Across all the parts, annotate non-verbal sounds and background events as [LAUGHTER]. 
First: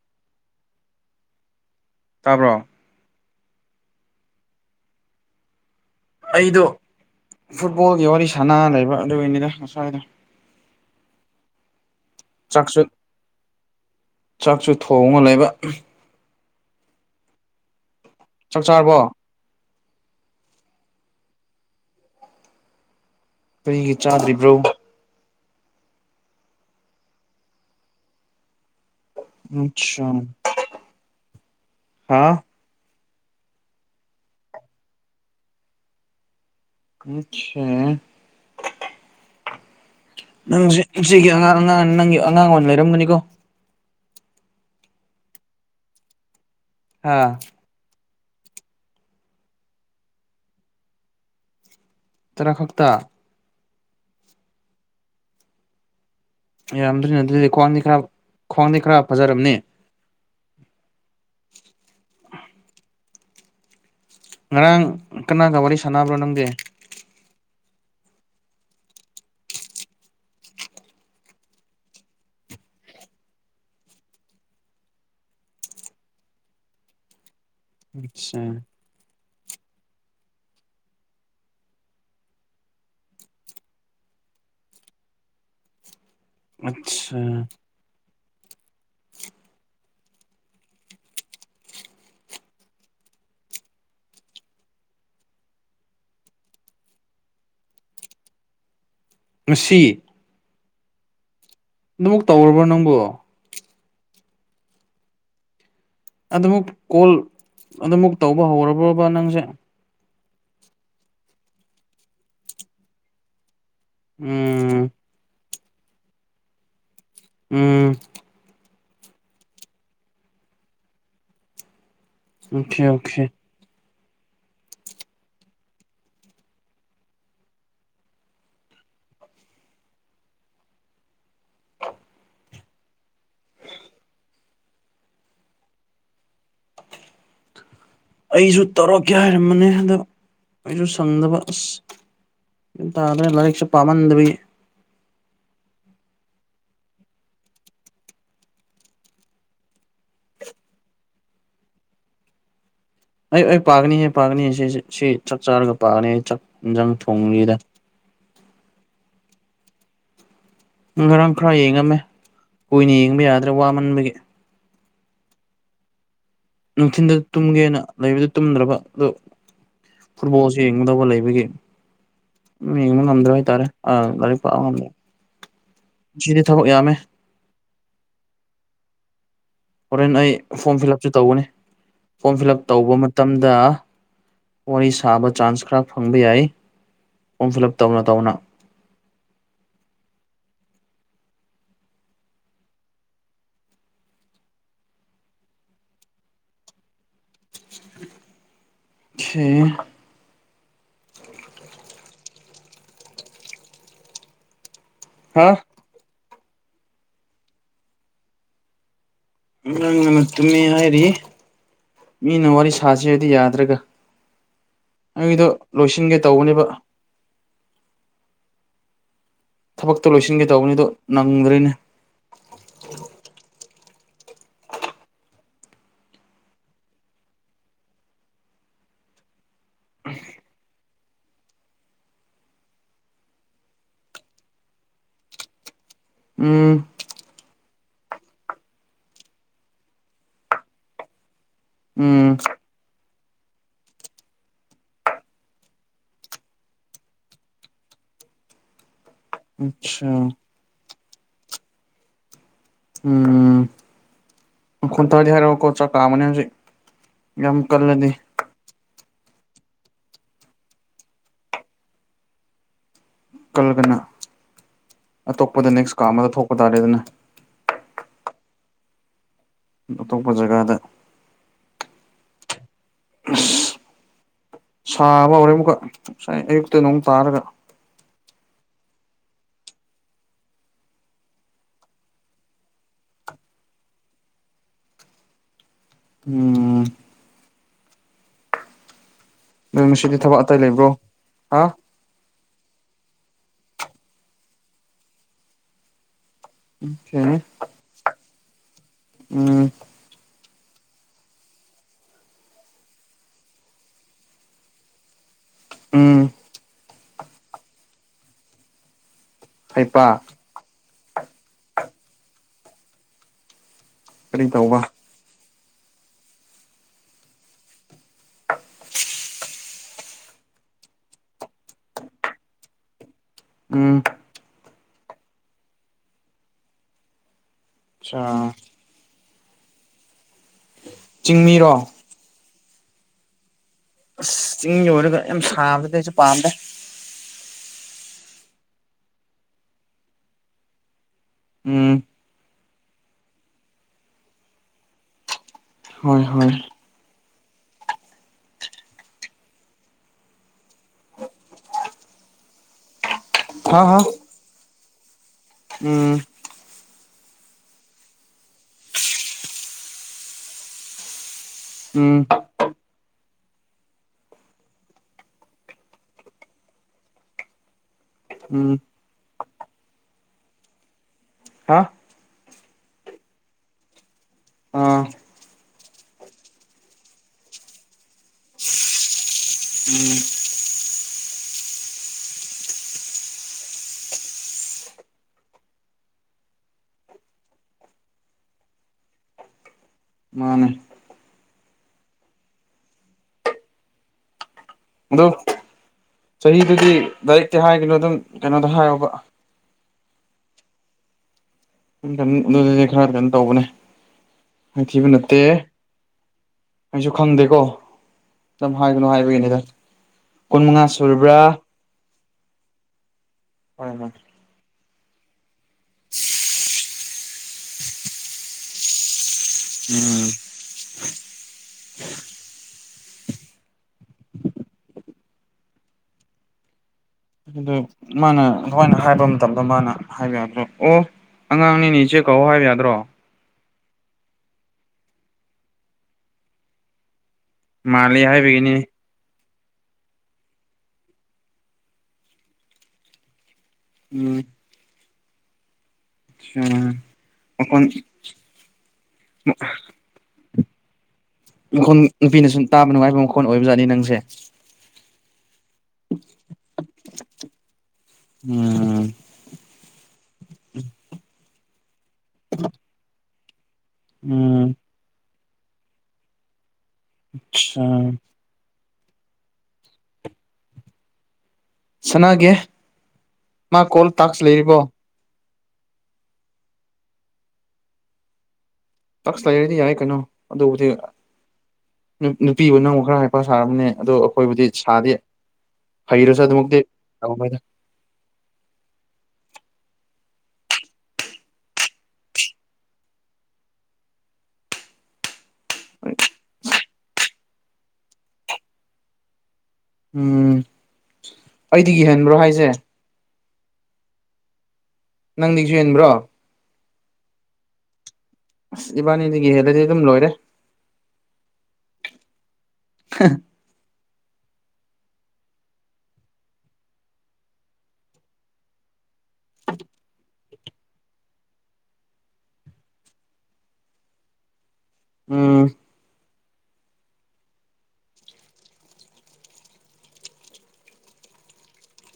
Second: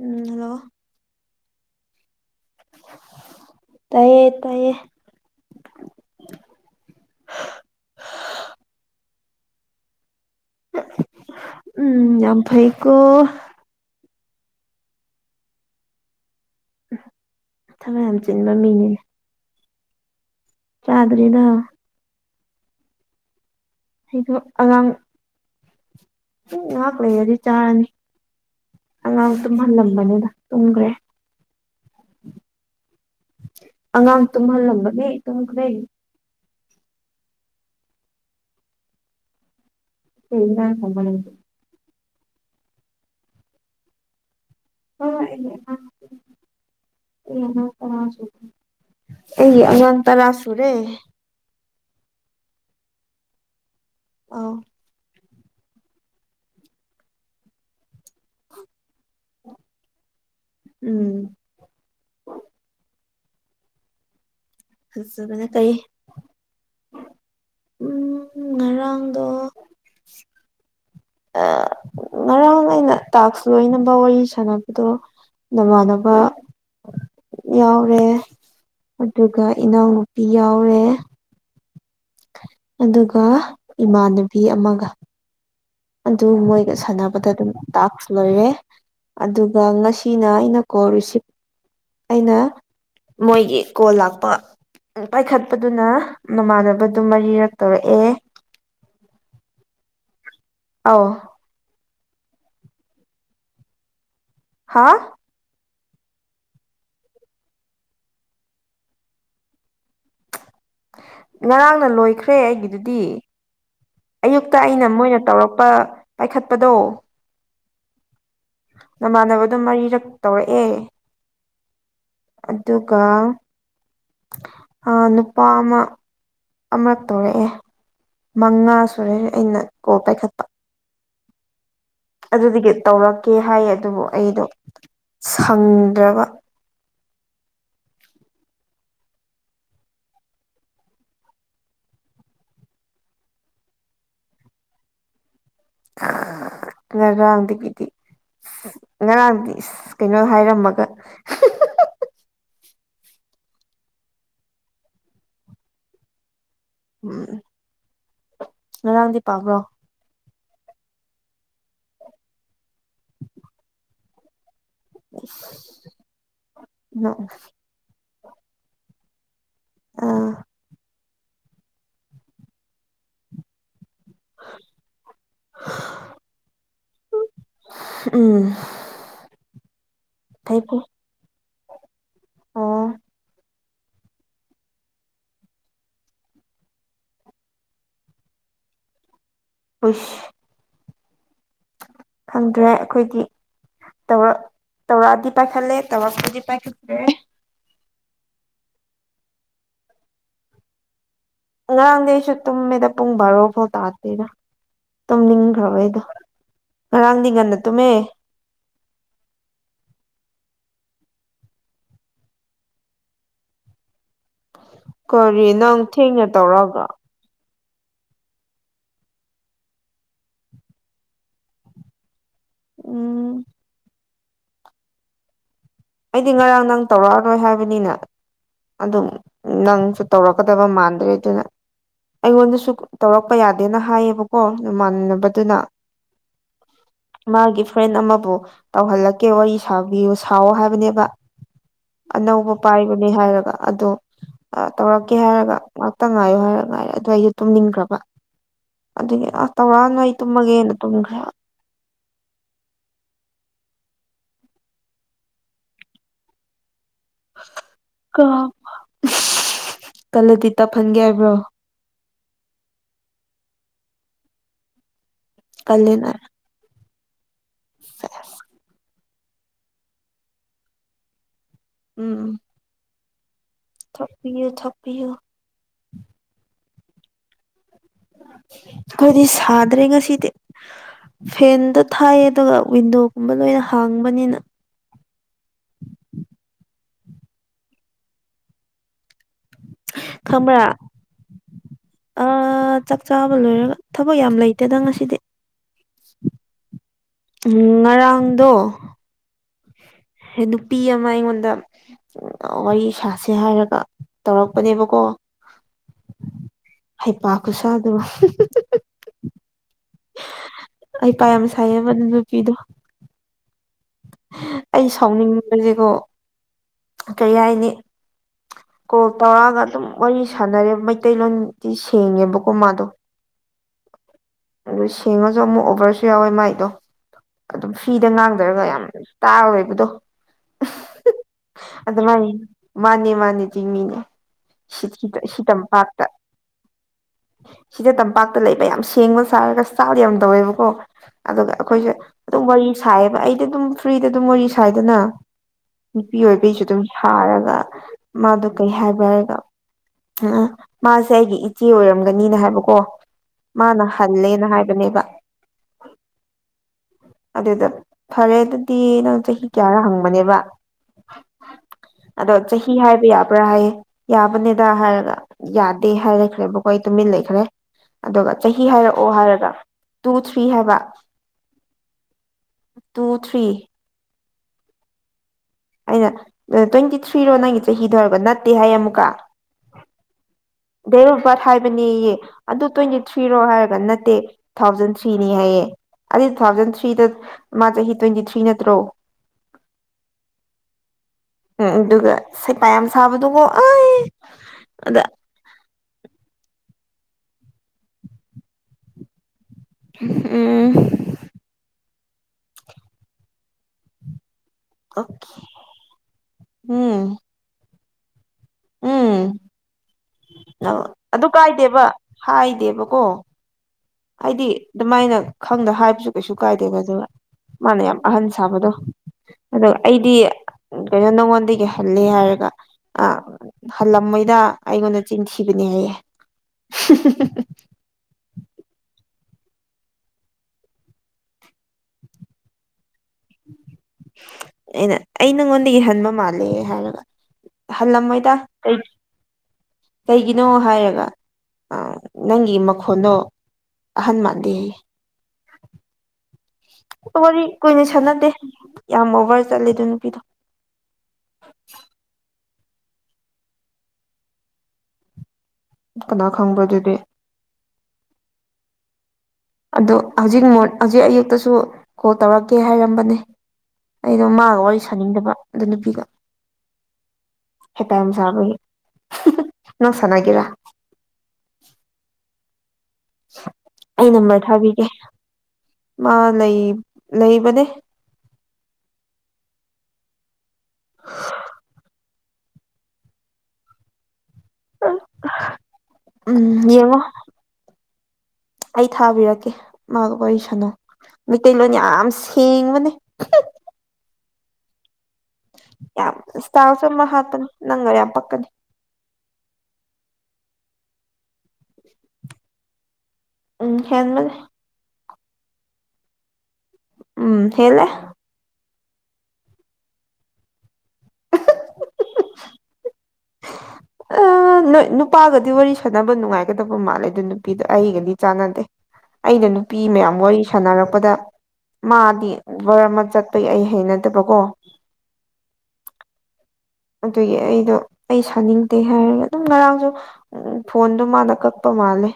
ꯎꯝ hello ꯇꯥꯕ꯭ꯔꯣ ꯇꯥꯏꯌꯦ ꯇꯥꯏꯌꯦ ꯑꯩꯗꯣ ꯐꯨꯠꯕꯣꯜꯒꯤ ꯋꯥꯔꯤ ꯁꯅꯥ ꯂꯩꯕ ꯑꯗꯨ ꯑꯣꯏꯅꯤꯗ ꯑꯁ꯭ꯋꯥꯏꯗ ꯎꯝ ꯆꯥꯛꯁꯨ ꯌꯥꯝꯐꯩꯀ ꯆꯥꯛꯁꯨ ꯊꯣꯡꯉ ꯂꯩꯕ ꯊꯕꯛ ꯌꯥꯝ ꯆꯤꯟꯕ ꯆꯥꯛ ꯆꯥꯔꯕꯣ ꯃꯤꯅꯤꯅꯦ ꯆꯥꯗꯔꯤꯗ ꯀꯔꯤꯒꯤ ꯆꯥꯗ꯭ꯔꯤꯕ꯭ꯔꯣ ꯎꯝ ꯉꯥꯏꯍꯥꯛ ꯂꯩꯔꯗꯤ ꯆꯥꯔꯅꯤ ꯑꯉꯥꯡ ꯑꯆꯥ ꯇꯨꯝꯍꯜꯂꯝꯕꯅꯤꯅ ꯇꯨꯝꯈ꯭ꯔꯦ ꯍꯥ ꯑꯉꯥꯡ ꯇꯨꯝꯍꯜꯂꯝꯕꯅꯦ ꯇꯈ꯭ꯔꯅꯤ ꯑꯆꯥ ꯀꯩ ꯏꯟꯖꯥꯡ ꯅꯪꯁꯦ ꯊꯣꯡꯕ ꯏꯆꯦꯒꯤ ꯅꯪꯗꯤ ꯑꯉꯥꯡ ꯑꯉꯥꯡ ꯅꯪꯒꯤ ꯑꯉꯥꯡ ꯑꯣꯏꯅ ꯂꯩꯔꯝꯒꯅꯤꯀꯣ ꯍ ꯍꯥ ꯇꯁꯨ ꯑꯩ ꯑꯣꯟꯇꯔꯁꯨ ꯔꯦ ꯇꯔ ꯐꯛꯇ ꯑ ꯌꯥꯝꯗꯗꯤ ꯅꯠꯇꯦꯗꯤ ꯈ꯭ꯋꯥꯡꯗꯤ ꯈꯔ ꯈ꯭ꯋꯥꯡꯗꯤ ꯈꯔ ꯐꯖꯔꯝꯅꯦ ꯎꯝ ꯉꯔꯥꯡ ꯐꯖꯕꯅ ꯀꯅꯥꯒ ꯀꯩ ꯋꯥꯔꯤ ꯁꯥꯟꯅꯕ꯭ꯔꯣ ꯅꯪꯒꯤ ꯎꯝ ꯉꯔꯥꯡꯗ [UNINTELLIGIBLE] ꯉꯔꯥꯡ ꯑꯩꯅ ꯇꯥꯛꯁ ꯂꯣꯏꯅꯕ ꯋꯥꯔꯤ ꯁꯥꯟꯅꯕꯗꯣ ꯅꯃꯅꯕ ꯌꯥꯎꯔꯦ ꯑꯠꯁꯥ ꯑꯗꯨꯒ ꯏꯅꯥꯎꯅꯨꯄꯤ ꯌꯥꯎꯔꯦ ꯑꯗꯨꯒ ꯏꯃꯥꯟꯅꯕꯤ ꯑꯃꯒ ꯑꯗꯨ ꯃꯣꯏꯒ ꯑꯠꯁꯥ ꯁꯥꯟꯅꯕꯗ ꯑꯗꯨꯝ ꯇꯥꯛꯈ ꯂꯣꯏꯔꯦ ꯑꯗꯨꯒ ꯉꯁꯤꯅ ꯑꯩꯅ ꯀꯣꯜ ꯔꯤꯁꯤꯞ ꯑꯩꯅ ꯃꯣꯏꯒꯤ ꯀꯣꯜ ꯂꯥꯛꯄ ꯄꯥꯏꯈꯠꯄꯗꯨꯅ ꯃꯃꯥꯟꯅꯕꯗꯨ ꯃꯔꯤꯔꯛ ꯇꯧꯔꯛꯑꯦ ꯃꯁꯤ ꯑ ꯑꯗꯨꯛ ꯇꯧꯔꯕ꯭ꯔꯣ ꯅꯪꯕꯨꯣ ꯍꯥꯥ ꯑꯗꯨꯃꯛ ꯀꯣꯜ ꯑꯗꯨꯝꯨꯛ ꯇꯧꯕ ꯍꯧꯔꯕ꯭ꯔꯕ ꯅꯪꯁꯦ ꯉꯔꯥꯡꯅ ꯂꯣꯏꯈ꯭ꯔꯦ ꯑꯩꯒꯤꯗꯨꯗꯤ ꯑꯌꯨꯛꯇ ꯎꯝ ꯑꯩꯅ ꯃꯣꯏꯅ ꯇꯧꯔꯛ ꯄꯥꯏꯈꯠꯄꯗꯣ ꯎꯝ ꯅꯃꯥꯟꯅꯕꯗꯣ ꯃꯔꯤꯔꯛ ꯇꯧꯔꯛꯑꯦ ꯑꯣꯀꯦ ꯑꯗꯨꯒ ꯑꯣꯀꯦ ꯅꯨꯄꯥ ꯑꯃ ꯑꯃꯔꯛ ꯇꯧꯔꯛꯑꯦ ꯃꯉꯥ ꯁꯨꯔꯦ ꯑꯩꯅ ꯀꯣ ꯄꯥꯏꯈꯠꯄ ꯑꯗꯨꯗꯒꯤ ꯇꯧꯔꯛꯀꯦ ꯍꯥꯏꯌꯦ ꯑꯗꯨꯕꯨ ꯑꯩꯗꯣ ꯁꯪꯗ꯭ꯔꯕ ꯑꯩꯁꯨ ꯇꯧꯔꯛꯀꯦ ꯍꯥꯏꯔꯝꯕꯅꯤ ꯍꯥꯏꯗ ꯑꯩꯁꯨ ꯁꯪꯗꯕ ꯑꯁ ꯌ ꯇꯥꯗꯅ ꯂꯥꯏꯔꯤꯛꯁꯨꯦ ꯄꯥꯝꯍꯟꯗꯕꯤ ꯑꯔ ꯋꯥꯗꯤ ꯀꯗꯤ ꯉꯔꯥꯡꯗꯤ ꯀꯩꯅꯣ ꯍꯥꯏꯔꯝꯃꯒ ꯑꯩ ꯑꯩ ꯄꯥꯛꯅꯤꯍꯦ ꯄꯥꯛꯅꯤ ꯁꯤ ꯁꯤ ꯆꯥꯛ ꯆꯥꯔꯒ ꯄꯥꯛꯒꯅꯤ ꯑꯩ ꯏꯟꯖꯥꯡ ꯎꯝ ꯊꯣꯡꯂꯤꯗ ꯉꯔꯥꯡꯗꯤ ꯄꯥꯕ꯭ꯔꯣ ꯉꯔꯥꯡ ꯈꯔ ꯌꯦꯡꯉꯝꯃꯦ ꯀꯨꯏꯅ ꯌꯦꯡꯕ ꯌꯥꯗ꯭ꯔꯥ ꯋꯥꯃꯟꯕꯒꯤ [UNINTELLIGIBLE] ꯅꯨꯡꯊꯤꯟꯗ ꯎꯝ ꯇꯨꯝꯒꯦꯅ ꯂꯩꯕꯗꯨ ꯇꯨꯝꯗ꯭ꯔꯕ ꯑꯗꯣ ꯐꯨꯠꯕꯣꯜꯁ ꯌꯦꯡꯒꯗꯧꯕ ꯂꯩꯕ ꯌꯦꯡꯕ ꯉꯝꯗ꯭ꯔꯣ ꯍꯥꯏꯇꯥꯔꯦ ꯑ ꯂꯥꯏꯔꯤꯛ ꯄꯥꯛ ꯉꯝꯗ꯭ꯔ ꯉꯁꯤꯗꯤ ꯊꯕꯛ ꯌꯥꯝꯃꯦ ꯎꯝ ꯍꯣꯔꯦꯟ ꯑꯩ ꯐꯣꯔꯝ ꯐꯤꯜ ꯎꯞꯁꯨ ꯇꯧꯒꯅꯤ ꯐꯣꯔꯝ ꯐꯤꯜ ꯎꯞ ꯑꯣ ꯇꯧꯕ ꯃꯇꯝꯗ ꯋꯥꯔꯤ ꯁꯥꯕ ꯆꯥꯟꯁ ꯈꯔ ꯐꯪꯕ ꯌꯥꯏ ꯐꯣꯝ ꯐꯤꯜ ꯑꯞ ꯇꯧꯅ ꯇꯧꯅ ꯈꯨꯁ ꯈꯪꯗ꯭ꯔꯦ ꯑꯩꯈꯣꯏꯒꯤ ꯇꯧ ꯇꯧꯔꯥꯗꯄꯥ ꯈꯂ ꯇꯧ ꯐꯄꯥ ꯈꯦ ꯁꯤꯦ ꯉꯔꯥꯡꯗꯤ ꯑꯩꯁꯨ ꯇꯨꯝꯃꯦꯗ ꯄꯨꯡ ꯕꯥꯔꯣꯐꯥꯎ ꯇꯥꯗꯦꯗ ꯍꯥ ꯇꯨꯝꯅꯤꯡꯈ꯭ꯔꯕꯦꯗꯣ ꯉꯔꯥꯡꯗꯤ ꯉꯟꯅ ꯇꯨꯝꯃꯦ ꯑꯥꯡ ꯉꯂ ꯇꯨꯝꯃꯤ ꯍꯥꯏꯔꯤ ꯃꯤꯅ ꯋꯥꯔꯤ ꯁꯥꯁꯤ ꯍꯥꯏꯗꯤ ꯌꯥꯗ꯭ꯔꯒ ꯑꯩꯗꯣ ꯀꯔꯤ ꯅꯪ ꯂꯣꯏꯁꯤꯟꯒꯦ ꯊꯦꯡꯅ ꯇꯧꯕꯅꯦꯕ ꯇꯧꯔꯒ ꯊꯕꯛꯇꯣ ꯂꯣꯏꯁꯤꯟꯒꯦ ꯇꯧꯕꯅꯤ ꯑꯗꯣ ꯅꯪꯗ꯭ꯔꯔꯤꯅꯦ ꯎꯝ ꯑꯩꯗꯤ ꯉꯔꯥꯡ ꯅꯪ ꯇꯧꯔꯛꯑꯔꯣꯏ ꯍꯥꯏꯕꯅꯤꯅ ꯑꯗꯨꯝ ꯅꯪꯁꯨ ꯇꯧꯔꯛꯀꯗꯕ ꯃꯥꯟꯗ꯭ꯔꯦ ꯑꯗꯨꯅ ꯑꯩꯉꯣꯟꯗꯁꯨ ꯇꯧꯔꯛꯄ ꯌꯥꯗꯦꯅ ꯍꯥꯏꯌꯦꯕꯀꯣ ꯅꯃꯥꯟꯅꯕꯗꯨꯅ ꯎꯝ ꯃꯥꯒꯤ ꯐ꯭ꯔꯦꯟ ꯑꯃꯕꯨ ꯇꯧꯍꯜꯂꯛꯀꯦ ꯋꯥꯔꯤ ꯁꯥꯕꯤꯌꯨ ꯁꯥꯋ ꯍꯥꯏꯕꯅꯦꯕ ꯎꯝ ꯑꯅꯧꯕ ꯄꯥꯏꯕꯅꯦ ꯍꯥꯏꯔꯒ ꯑꯗꯣ ꯇꯧꯔꯛꯀꯦ ꯍꯥꯏꯔꯒ ꯉꯥꯏꯥꯛꯇ ꯉꯥꯏꯌꯨ ꯍꯥꯏꯔꯒ ꯉꯥꯏꯔꯦ ꯑꯗꯨꯗꯣ ꯑꯩꯁꯨ ꯇꯨꯝꯅꯤꯡꯈ꯭ꯔꯕ ꯑꯗꯨꯒꯤ ꯑ ꯇꯧꯔꯅ ꯑꯆꯥ ꯑꯩ ꯇꯨꯝꯃꯒꯦꯅ ꯇꯨꯝꯈ꯭ꯔꯦ ꯎꯝ ꯈꯨ ꯊꯗꯤ ꯍꯥꯏꯔ ꯀꯣ ꯆ ꯀꯥ ꯑꯃꯅꯤꯅꯤ ꯍꯧꯖꯤ ꯌꯥꯝ ꯀꯜꯂꯗꯤ ꯀ ꯀꯜꯂꯗꯤ ꯇꯞꯍꯟꯒꯦ ꯍꯥꯏꯕ꯭ꯔꯣ ꯀꯜꯂꯒꯅ ꯑꯇꯣꯞꯄꯗ ꯅꯦꯛꯁ ꯀꯥ ꯀꯜꯂꯦꯅ ꯑꯃꯗ ꯊꯣꯛꯄ ꯇꯥꯔꯦ ꯑꯗꯨꯅ ꯑꯇꯣꯞꯄ ꯖꯒꯥꯗ ꯎꯝ ꯑ ꯊꯛꯄꯤꯌꯨ ꯊꯛꯄꯤꯌꯨ ꯁꯥꯕ ꯍꯧꯔꯦ ꯑꯃꯨꯛꯀ ꯉꯁꯥꯏ ꯑꯌꯨꯛꯇ ꯅꯣꯡꯨꯛ ꯇꯥꯔꯒ ꯑꯩꯈꯣꯏꯗꯤ ꯁꯥꯗ꯭ꯔꯦ ꯉꯁꯤꯗꯤ ꯐꯦꯟꯗ ꯊꯥꯏꯌꯦ ꯑꯗꯨꯒ ꯋꯤꯟꯗꯣꯒꯨꯝꯕ ꯂꯣꯏꯅ ꯍꯥꯡꯕꯅꯤꯅ ꯎꯝ ꯑꯗꯣ ꯉꯁꯤꯗꯤ ꯊꯕꯛ ꯈꯝꯕ꯭ꯔꯥ ꯑꯇꯩ ꯂꯩꯕ꯭ꯔꯣ ꯍꯥ ꯑ ꯆꯥꯛ ꯆꯥꯕ ꯂꯣꯏꯔꯒ ꯊꯕꯛ ꯌꯥꯝ ꯂꯩꯇꯦꯗꯪ ꯉꯁꯤꯗꯤ ꯎ ꯉꯔꯥꯡꯗꯣ ꯎꯝ ꯅꯨꯄꯤ ꯑꯃ ꯑꯩꯉꯣꯟꯗ ꯋꯥꯔꯤ ꯁꯥꯁꯦ ꯍꯥꯏꯔꯒ ꯇꯧꯔꯛꯄꯅꯦꯕꯀꯣ ꯎꯝ ꯍꯩꯄꯥ ꯈꯨꯠꯁꯥꯗ ꯍꯥꯏꯩꯄꯥ ꯑꯩ ꯄꯥꯏ ꯑꯃ ꯁꯥꯏꯌꯦꯕ ꯅꯨꯄꯤꯗꯣ ꯀꯔꯤ ꯇꯧꯕꯧꯕ ꯖꯤꯣ ꯀꯔꯤ ꯍꯥꯏꯅꯤ ꯀꯣꯜ ꯇꯧꯔꯛꯑꯒ ꯑꯗꯨꯝ ꯋꯥꯔꯤ ꯁꯥꯟꯅꯔꯦ ꯃꯩꯇꯩꯂꯣꯟꯗꯤ ꯁꯦꯡꯉꯦꯕꯀꯣ ꯃꯥꯗꯣ ꯎꯝ ꯑꯗꯨ ꯁꯦꯡꯉꯁꯨ ꯑꯃꯨꯛ ꯑꯣꯕꯔꯁꯨ ꯌꯥꯎꯋꯦ ꯃꯥꯏꯗꯣ ꯑꯗꯨꯝ ꯐꯤꯗ ꯑꯆꯥ ꯉꯥꯡꯗꯔꯒ ꯌꯥꯝ ꯇꯥꯔꯣꯏꯕꯗꯣ ꯆꯤꯡꯃꯤꯔꯣ ꯑꯗꯨꯃꯥꯏꯅ ꯃꯥꯅꯤ ꯃꯥꯅꯤ ꯆꯤꯡꯃꯤꯅꯦ ꯑꯁ ꯆꯤꯡ ꯑꯣꯏꯔꯒ ꯌꯥꯝ ꯁꯥꯕꯗꯤ ꯁꯤꯇꯝꯄꯥꯛꯇ ꯑꯩꯁꯨ ꯄꯥꯝꯗꯦ ꯁꯤꯗ ꯇꯝꯄꯥꯛꯇ ꯂꯩꯕ ꯌꯥꯝ ꯁꯦꯡꯕ ꯁꯥꯔꯒ ꯆꯥꯛꯗꯤ ꯌꯥꯝ ꯇꯧꯋꯦꯕꯀꯣ ꯑꯗꯨꯒ ꯑꯩꯈꯣꯏꯁꯦ ꯎꯝ ꯑꯗꯨꯝ ꯋꯥꯔꯤ ꯁꯥꯏꯌꯦꯕ ꯑꯩꯗꯤ ꯑꯗꯨꯝ ꯐ꯭ꯔꯤꯗ ꯑꯗꯨꯝ ꯋꯥꯔꯤ ꯁꯥꯏꯗꯅ ꯅꯨꯄꯤ ꯍꯣꯏ ꯍꯣꯏ ꯑꯣꯏꯕꯩꯁꯨ ꯑꯗꯨꯝ ꯁꯥꯔꯒ ꯃꯥꯗꯣ ꯀꯩ ꯍꯥꯏꯕ ꯍꯥꯏꯔꯒ ꯑ ꯃꯥꯁꯦ ꯑꯩꯒꯤ ꯏꯆꯦ ꯑꯣꯏꯔꯝꯒꯅꯤꯅ ꯍꯥꯏꯕꯀꯣ ꯍꯥ ꯃꯥꯅ ꯍꯥ ꯍꯜꯂꯦꯅ ꯍꯥꯏꯕꯅꯦꯕ ꯎꯝ ꯑꯗꯨꯗ ꯐꯔꯦ ꯑꯗꯨꯗꯤ ꯅꯪ ꯆꯍꯤ ꯀꯌꯥꯔ ꯍꯪꯕꯅꯦꯕ ꯎꯝ ꯑꯗꯣ ꯆꯍꯤ ꯍꯥꯏꯕ ꯌꯥꯕ ꯕ꯭ꯔ ꯍꯥꯏꯌꯦ ꯌꯥꯕꯅꯦꯗ ꯍꯥꯏꯔꯒ ꯌꯥꯗꯦ ꯍꯥꯏꯔꯛꯈ꯭ꯔꯦꯕꯀꯣ ꯑꯩ ꯇꯨꯃꯤꯟ ꯂꯩꯈ꯭ꯔꯦ ꯑꯗꯨꯒ ꯆꯍꯤ ꯎꯝ ꯍꯥꯏꯔꯛꯑꯣ ꯍꯥꯏꯔꯒ ꯇꯨ ꯊ꯭ꯔꯤ ꯍꯥꯏꯕ ꯍꯥ ꯇꯨ ꯊ꯭ꯔꯤ ꯑꯥ ꯑꯩꯅ ꯇ꯭ꯋꯦꯟꯇꯤ ꯊ꯭ꯔꯤꯔꯣ ꯅꯪꯒꯤ ꯆꯍꯤꯗꯣꯏꯒ ꯅꯠꯇꯦ ꯍꯥꯏꯌꯦ ꯑꯃꯨꯛꯀ ꯗꯦꯠ ꯑꯣꯐ ꯕꯥꯔꯠ ꯍꯥꯏꯕꯅꯦꯌꯦ ꯑꯗꯨ ꯇ꯭ꯋꯦꯟꯇꯤ ꯊ꯭ꯔꯤꯔꯣ ꯍꯥꯏꯔꯒ ꯅꯠꯇꯦ ꯊꯥꯎꯖꯟ ꯊ꯭ꯔꯤꯅꯤ ꯍꯥꯏꯌꯦ ꯑꯩ ꯇꯨ ꯊꯥꯎꯖꯟ ꯊ꯭ꯔꯤꯗ ꯃꯥ ꯆꯍꯤ ꯇ꯭ꯋꯦꯟꯇꯤ ꯊ꯭ꯔꯤ ꯅꯠꯇ꯭ꯔꯣ ꯃꯥꯅꯦ ꯎꯝ ꯑꯗꯨꯒ ꯁꯦꯐ ꯌꯥꯝ ꯁꯕꯗꯉ ꯑꯩ ꯑꯗ ꯑꯗꯨ ꯆꯍꯤꯗꯨꯗꯤ ꯗꯥꯏꯔꯦꯛꯇꯤ ꯍꯥꯏꯒꯅꯣ ꯑꯗꯨꯝ ꯀꯩꯅꯣꯗ ꯍꯥꯏꯌꯣꯕ ꯎꯝ ꯇ ꯑꯗꯨꯗꯤ ꯈꯔ ꯀꯩꯅꯣ ꯇꯧꯕꯅꯦ ꯃꯊꯤꯕ ꯑꯣꯀꯦ ꯅꯠꯇꯦ ꯎꯝ ꯑꯩꯁꯨ ꯈꯪꯗꯦꯀꯣ ꯀꯝ ꯍꯥꯏꯒꯅꯣ ꯎꯝ ꯍꯥꯏꯕꯒꯤꯅꯤꯗ ꯀꯨꯟ ꯃꯉꯥ ꯁꯨꯔꯕ꯭ꯔꯥ ꯍ ꯏꯗꯦꯕ ꯀꯣ ꯍꯣꯏ ꯍꯣꯏ ꯑꯗꯨꯃꯥꯏꯅ ꯈꯪꯗ ꯍꯥꯏꯕꯁꯨ ꯀꯩꯁꯨ ꯀꯥꯏꯗꯦꯕ ꯑꯗꯨꯒ ꯃꯥꯅ ꯌꯥꯝ ꯑꯍꯟ ꯁꯥꯕꯗꯣ ꯑꯗꯣ ꯑꯩꯗꯤ ꯎꯝ ꯀꯩꯅꯣ ꯅꯉꯣꯟꯗꯒꯤ ꯍꯂꯦ ꯍꯥꯏꯔꯒ ꯑ ꯍꯜꯂꯝꯉꯩꯗ ꯑꯩꯉꯣꯟꯗ ꯆꯤꯟꯈꯤꯕꯅꯦ ꯍꯥꯏꯌꯦꯦ ꯑꯗꯨ ꯃꯥꯅ ꯍꯣꯏꯅ ꯍꯥꯏꯕ ꯃꯇꯝꯗ ꯃꯥꯅ ꯍꯥꯏꯕ ꯌꯥꯗ꯭ꯔꯣ ꯑꯣ ꯑꯉꯥꯡꯅꯤꯅꯤ ꯏꯆꯦ ꯀꯧꯣ ꯍꯥꯏꯕ ꯌꯥꯗ꯭ꯔꯣ ꯑꯩꯅ ꯑꯩ ꯅꯪꯉꯣꯟꯗꯒꯤ ꯍꯟꯕ ꯃꯥꯜꯂꯦ ꯍꯥꯏꯔꯒ ꯃꯥꯜꯂꯤ ꯍꯜꯂꯝꯃꯣꯏꯗ ꯀ ꯍꯥꯏꯕꯒꯤꯅꯤ ꯀꯩꯒꯤꯅꯣ ꯍꯥꯏꯔꯒ ꯅꯪꯒꯤ ꯃꯈꯣꯟꯗꯣ ꯎꯝ ꯑꯍꯟꯃꯥꯟꯗ ꯋꯥꯔꯤ ꯃꯈꯣꯟ ꯀꯨꯏꯅ ꯁꯥꯟꯅꯗꯦ ꯌꯥꯝ ꯑꯣꯚꯔ ꯆꯠꯂꯦꯗ ꯅꯨꯄꯤꯗꯣ ꯃꯈꯣꯟ ꯅꯨꯄꯤꯅ ꯁꯨꯝ ꯇꯥꯕ ꯅꯨꯡꯉꯥꯏꯕ ꯃꯈꯣꯟ ꯑꯣꯏꯕꯖꯥꯠꯅꯤ ꯅꯪꯁꯦ ꯀꯅꯥ ꯈꯪꯕ꯭ꯔ ꯑꯗꯨꯗꯤ ꯎꯝ ꯑꯗ ꯍꯧꯖꯤꯛ ꯃ ꯍꯧꯖꯤꯛ ꯑꯌꯨꯛꯇꯁꯨ ꯀꯣꯜ ꯇꯧꯔꯛꯀꯦ ꯍꯥꯏꯔꯝꯕꯅꯦ ꯑꯩꯅꯣ ꯃꯥꯒ ꯎꯝ ꯋꯥꯔꯤ ꯁꯥꯅꯤꯡꯗꯕ ꯑꯗ ꯅꯨꯄꯤꯒ ꯑꯆꯥ ꯅ ꯆꯅꯒꯔꯥ ꯆꯉꯒꯦ ꯑꯩ ꯅꯝꯕꯔ ꯊꯥꯕꯤꯒꯦ ꯃꯥ ꯂꯩ ꯂꯩꯕꯅꯦ ꯇꯛꯁ ꯂꯩꯔꯗꯤ ꯌꯥꯏ ꯀꯩꯅꯣ ꯑꯗꯨꯕꯨꯗꯤ ꯅꯨꯄꯤꯕꯨ ꯅꯪꯕꯨ ꯈꯔ ꯍꯥꯏꯄꯥ ꯁꯥꯔꯝꯕꯅꯦ ꯑꯗꯣ ꯑꯩꯈꯣꯏꯕꯨꯗꯤ ꯁꯥꯗꯤ ꯍꯩꯔꯁꯨ ꯎꯝ ꯑꯗꯨꯃꯛꯇꯤ ꯌꯦꯡꯉꯣ ꯑꯩ ꯊꯥꯕꯤꯔꯛꯀꯦ ꯑꯣꯏꯁꯅꯨ ꯃꯩꯇꯩꯂꯣꯟ ꯌꯥꯝ ꯁꯦꯡꯕꯅꯦ [INAUDIBLE] [UNINTELLIGIBLE] ꯌꯥꯝꯥ ꯁꯃ ꯍꯥꯇꯝ ꯅꯪꯉ ꯌꯥꯝ ꯄꯀꯅꯤ ꯎꯝ ꯑꯩꯗꯤꯗꯒꯤ ꯍꯦꯟꯕ꯭ꯔꯣ ꯍꯥꯏꯁꯦ ꯎꯝ ꯍ ꯃꯅꯦ ꯅꯪꯗꯤꯁꯨ ꯍꯦꯟꯕ꯭ꯔꯣ ꯎꯝ ꯍꯦꯂꯦ ꯑꯁ ꯏꯕꯥꯅꯤꯗꯒꯤ ꯍꯦꯜꯂꯗꯤ ꯑꯗꯨꯝ ꯂꯣꯏꯔꯦ [UNINTELLIGIBLE] [INAUDIBLE] [INAUDIBLE] [UNINTELLIGIBLE] ꯑ ꯅ ꯅꯨꯄꯥꯒꯗꯤ ꯋꯥꯔꯤ ꯁꯥꯟꯅꯕ ꯅꯨꯡꯉꯥꯏꯒꯗꯕ ꯃꯥꯜꯂꯦ ꯑꯗ ꯅꯨꯄꯤꯗꯣ ꯑꯩꯒꯗꯤ ꯆꯥꯟꯅꯗꯦ ꯑꯩꯅ ꯅꯨꯄꯤ ꯃꯌꯥꯝ ꯋꯥꯔꯤ ꯁꯥꯟꯅꯔꯛꯄꯗ ꯃꯥꯗꯤ ꯕꯔꯃ ꯆꯠꯄꯩ ꯑꯩ ꯍꯩꯅꯗꯕꯀꯣ ꯑꯥ ꯑꯗꯨꯒꯤ ꯑꯩꯗꯣ ꯑꯩ ꯁꯥꯅꯤꯡꯗꯦ ꯍꯥꯏꯔꯒ ꯑꯗꯨꯝ ꯉꯔꯥꯡꯁꯨ ꯐꯣꯟꯗꯣ ꯃꯥꯅ ꯀꯛꯄ ꯧ ꯃꯥꯜꯂꯦ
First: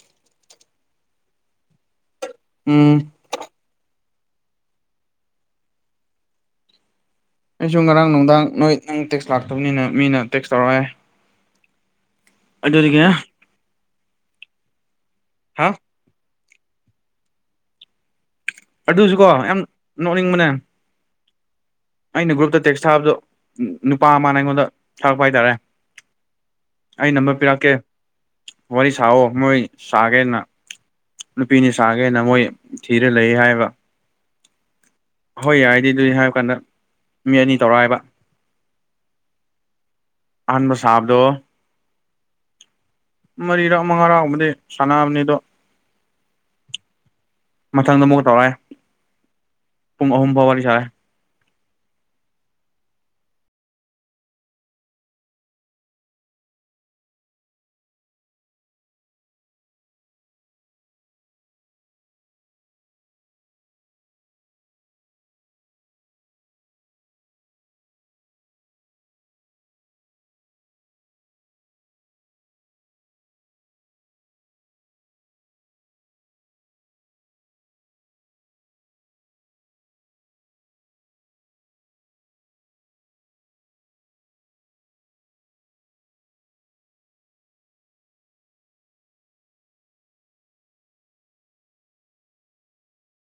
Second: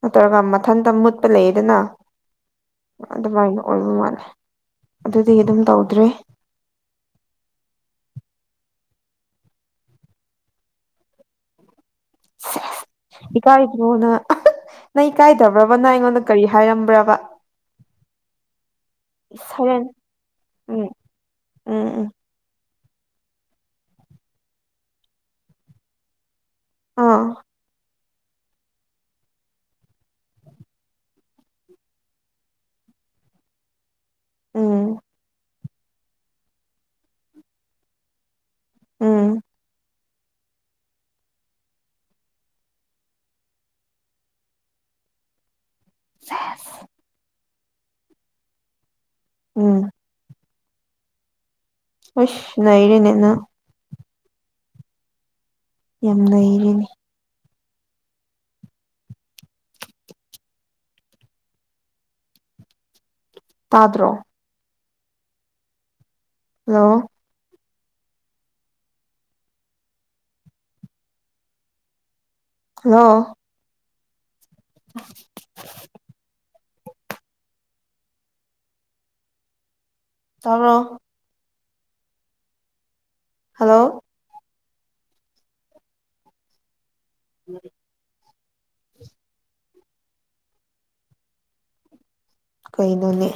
ꯅꯠꯇ꯭ꯔꯒ ꯃꯊꯟꯇ ꯃꯨꯠꯄ ꯂꯩꯌꯦꯗꯅ ꯎꯝ ꯑꯗꯨꯃꯥꯏꯅ ꯑꯣꯏꯕ ꯃꯥꯜꯂꯦ ꯑꯗꯨꯗꯤ ꯑꯗꯨꯝ ꯇꯧꯗ꯭ꯔꯦ ꯑꯩꯁꯨ ꯉꯔꯥꯡ ꯅꯨꯡꯗꯥꯡ ꯅꯣꯏ ꯅꯪ ꯇꯦꯛꯁ ꯂꯥꯛꯇꯕꯅꯤꯅ ꯃꯤꯅ ꯇꯦꯛꯁ ꯇꯧꯔꯛꯑꯦ ꯑꯗꯨꯗꯒꯤ ꯏꯀꯥꯏꯗ꯭ꯔꯣꯅ ꯅꯪ ꯏ ꯍꯥ ꯀꯥꯏꯗꯕ꯭ꯔꯕꯅ ꯑꯩꯉꯣꯟꯗ ꯀꯔꯤ ꯍꯥꯏꯔꯝꯕ꯭ꯔꯕ ꯑꯗꯨꯁꯨꯀꯣ ꯌꯥꯝ ꯁꯔꯦꯟ ꯅꯣꯛꯅꯤꯡꯕꯅꯦ ꯎꯝ ꯎꯝ ꯎꯝ ꯑꯩꯅ ꯒ꯭ꯔꯨꯞꯇ ꯇꯦꯛꯁ ꯊꯥꯕꯗꯣ ꯅꯨꯄꯥ ꯑꯃꯅ ꯑꯩꯉꯣꯟꯗ ꯊꯥꯔꯛꯄ ꯍꯥꯏꯇꯥꯔꯦ ꯑꯩ ꯅꯝꯕꯔ ꯑꯥ ꯄꯤꯔꯛꯀꯦ ꯋꯥꯔꯤ ꯁꯥꯑꯣ ꯃꯣꯏ ꯁꯥꯒꯦꯅ ꯅꯨꯄꯤꯅꯤ ꯁꯥꯒꯦꯅ ꯃꯣꯏ ꯊꯤꯔ ꯂꯩ ꯍꯥꯏꯕ ꯎꯝ ꯑꯍꯣꯏ ꯌꯥꯏꯗꯤ ꯑꯗꯨꯗꯤ ꯍꯥꯏꯔ ꯀꯥꯟꯗ ꯃꯤ ꯑꯅꯤ ꯇꯧꯔꯛꯏꯕ ꯎꯝ ꯑꯍꯟꯥꯟꯕ ꯁꯥꯕꯗꯣ ꯃꯔꯤꯔꯥꯛ ꯃꯉꯥꯔꯥꯎꯕꯗꯤ ꯁꯥꯟꯅꯕꯅꯤ ꯑꯗꯣ ꯆꯦꯁ ꯃꯊꯪꯗ ꯑꯃꯨꯛꯀ ꯇꯧꯔꯛꯑꯦ ꯎꯝ ꯄꯨꯡ ꯑꯍꯨꯝ ꯐꯥꯎꯕ ꯋꯥꯔꯤ ꯁꯥꯔꯦ ꯑꯁ ꯅ ꯏꯦꯅꯦꯅ ꯌꯥꯝ ꯂꯩꯔꯦꯅꯦ ꯇꯥꯗ꯭ꯔꯣ ꯍꯜꯂꯣ ꯑ [UNINTELLIGIBLE] ꯇꯔꯣ ꯍꯜꯂꯣ ꯎꯝ ꯀꯩꯅꯣꯅꯦ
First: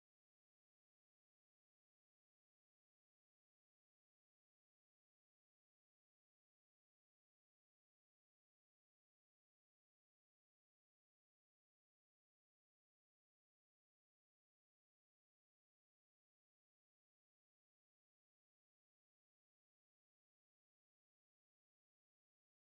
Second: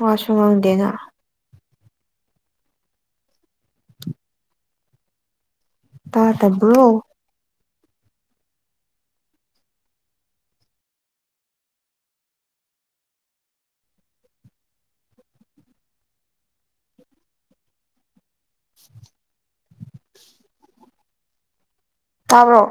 ꯃꯥꯁꯨ ꯉꯪꯗꯦꯅ ꯇꯥ ꯇꯕ꯭ꯔꯣ [UNINTELLIGIBLE] ꯇꯥꯕ꯭ꯔꯣ